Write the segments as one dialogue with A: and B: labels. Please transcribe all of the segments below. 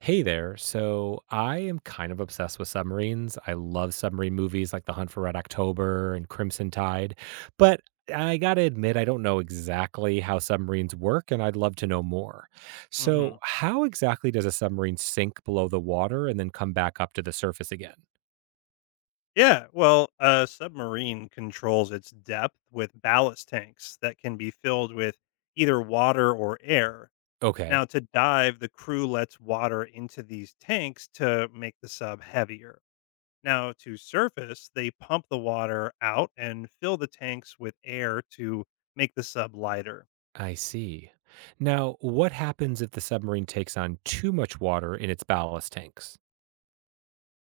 A: Hey there. So I am kind of obsessed with submarines. I love submarine movies like The Hunt for Red October and Crimson Tide, but I got to admit, I don't know exactly how submarines work, and I'd love to know more.
B: hmm
A: So, how exactly does a submarine sink below the water and then come back up to the surface again?
B: Yeah, well, a submarine controls its depth with ballast tanks that can be filled with either water or air. Now,
A: Okay.
B: to dive, the crew lets water into these tanks to make the sub heavier. Now, to surface, they pump the water out and fill the tanks with air to make the sub lighter.
A: I see. Now, what happens if the submarine takes on too much water in its ballast tanks?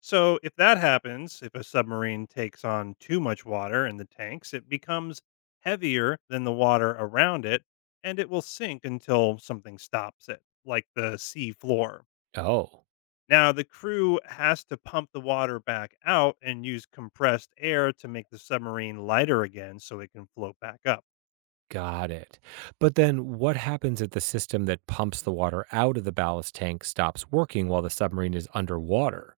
B: So, if that happens, if a submarine takes on too much water in the tanks, it becomes heavier than the water around it and it will sink until something stops it, like the sea floor.
A: Oh.
B: Now, the crew has to pump the water back out and use compressed air to make the submarine lighter again so it can float back up.
A: Got it. But then what happens if the system that pumps the water out of the ballast tank stops working while the submarine is underwater?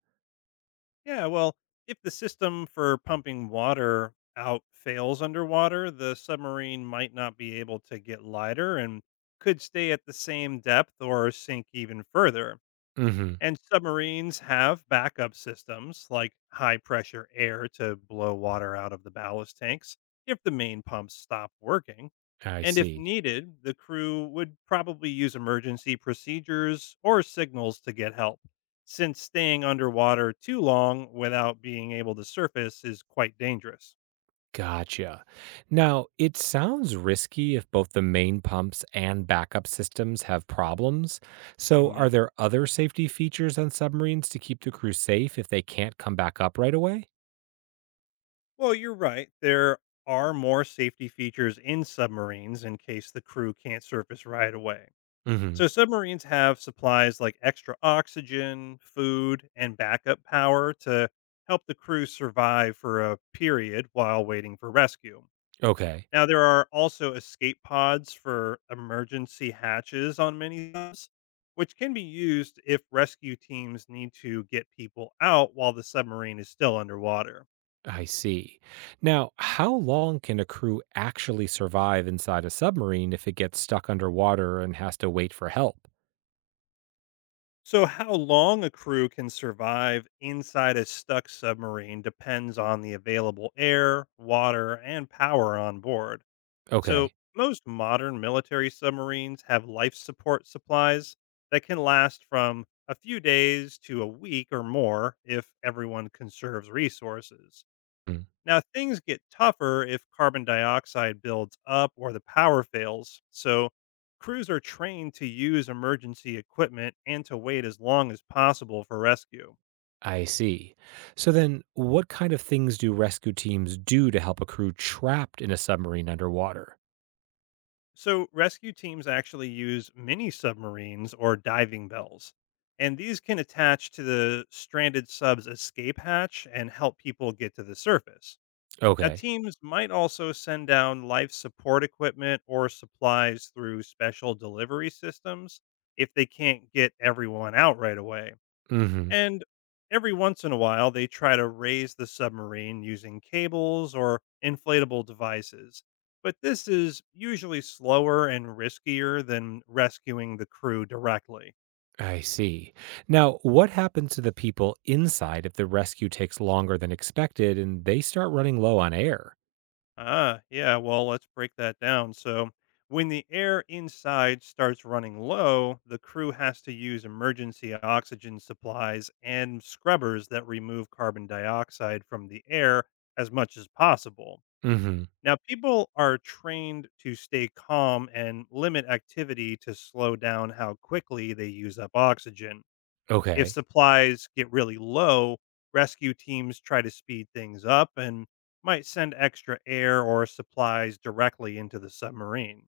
B: Yeah, well, if the system for pumping water out fails underwater, the submarine might not be able to get lighter and could stay at the same depth or sink even further.
A: Hmm.
B: And submarines have backup systems like high pressure air to blow water out of the ballast tanks if the main pumps stop working.
A: I
B: And if
A: see.
B: needed, the crew would probably use emergency procedures or signals to get help, since staying underwater too long without being able to surface is quite dangerous.
A: Gotcha. Now, it sounds risky if both the main pumps and backup systems have problems. So, are
B: Mhm.
A: there other safety features on submarines to keep the crew safe if they can't come back up right away?
B: Well, you're right. There are more safety features in submarines in case the crew can't surface right away.
A: Hmm.
B: So submarines have supplies like extra oxygen, food, and backup power to help the crew survive for a period while waiting for rescue.
A: Okay.
B: Now there are also escape pods for emergency hatches on many subs, which can be used if rescue teams need to get people out while the submarine is still underwater.
A: I see. Now, how long can a crew actually survive inside a submarine if it gets stuck underwater and has to wait for help?
B: So, how long a crew can survive inside a stuck submarine depends on the available air, water, and power on board. So,
A: Okay.
B: most modern military submarines have life support supplies that can last from a few days to a week or more if everyone conserves resources.
A: Mm.
B: Now, things get tougher if carbon dioxide builds up or the power fails. So, crews are trained to use emergency equipment and to wait as long as possible for rescue.
A: I see. So then, what kind of things do rescue teams do to help a crew trapped in a submarine underwater?
B: So, rescue teams actually use mini submarines or diving bells. And these can attach to the stranded sub's escape hatch and help people get to the surface. Now,
A: Okay.
B: teams might also send down life support equipment or supplies through special delivery systems if they can't get everyone out right away.
A: Mhm.
B: And every once in a while, they try to raise the submarine using cables or inflatable devices. But this is usually slower and riskier than rescuing the crew directly.
A: I see. Now, what happens to the people inside if the rescue takes longer than expected and they start running low on air?
B: Ah, yeah. Well, let's break that down. So, when the air inside starts running low, the crew has to use emergency oxygen supplies and scrubbers that remove carbon dioxide from the air as much as possible.
A: Mhm.
B: Now, people are trained to stay calm and limit activity to slow down how quickly they use up oxygen if
A: Okay.
B: supplies get really low, rescue teams try to speed things up and might send extra air or supplies directly into the submarine.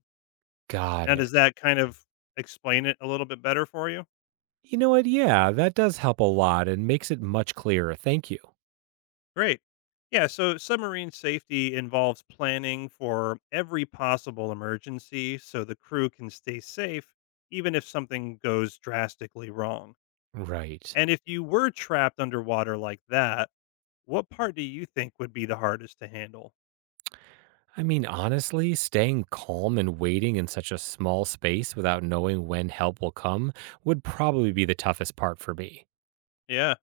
A: Got
B: Now, does
A: it.
B: that kind of explain it a little bit better for you?
A: You know what? Yeah, that does help a lot and makes it much clearer. Thank you.
B: Great. Yeah, so submarine safety involves planning for every possible emergency so the crew can stay safe even if something goes drastically wrong.
A: Right.
B: And if you were trapped underwater like that, what part do you think would be the hardest to handle?
A: I mean, honestly, staying calm and waiting in such a small space without knowing when help will come would probably be the toughest part for me.
B: Yeah.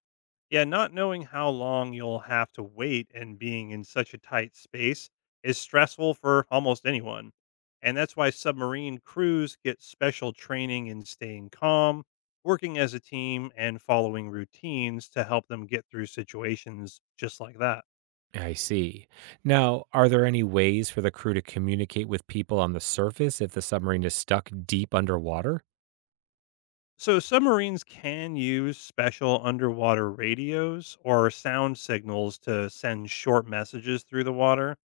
B: Yeah, not knowing how long you'll have to wait and being in such a tight space is stressful for almost anyone. And that's why submarine crews get special training in staying calm, working as a team, and following routines to help them get through situations just like that.
A: I see. Now, are there any ways for the crew to communicate with people on the surface if the submarine is stuck deep underwater?
B: So, submarines can use special underwater radios or sound signals to send short messages through the water.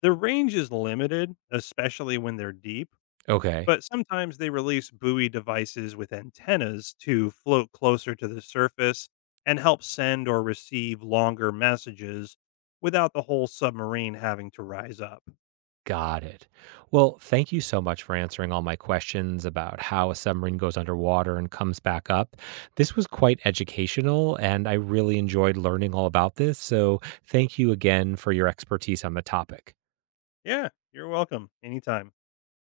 B: The range is limited, especially when they're deep.
A: Okay.
B: But sometimes they release buoy devices with antennas to float closer to the surface and help send or receive longer messages without the whole submarine having to rise up.
A: Got it. Well, thank you so much for answering all my questions about how a submarine goes underwater and comes back up. This was quite educational, and I really enjoyed learning all about this. So, thank you again for your expertise on the topic.
B: Yeah, you're welcome. Anytime.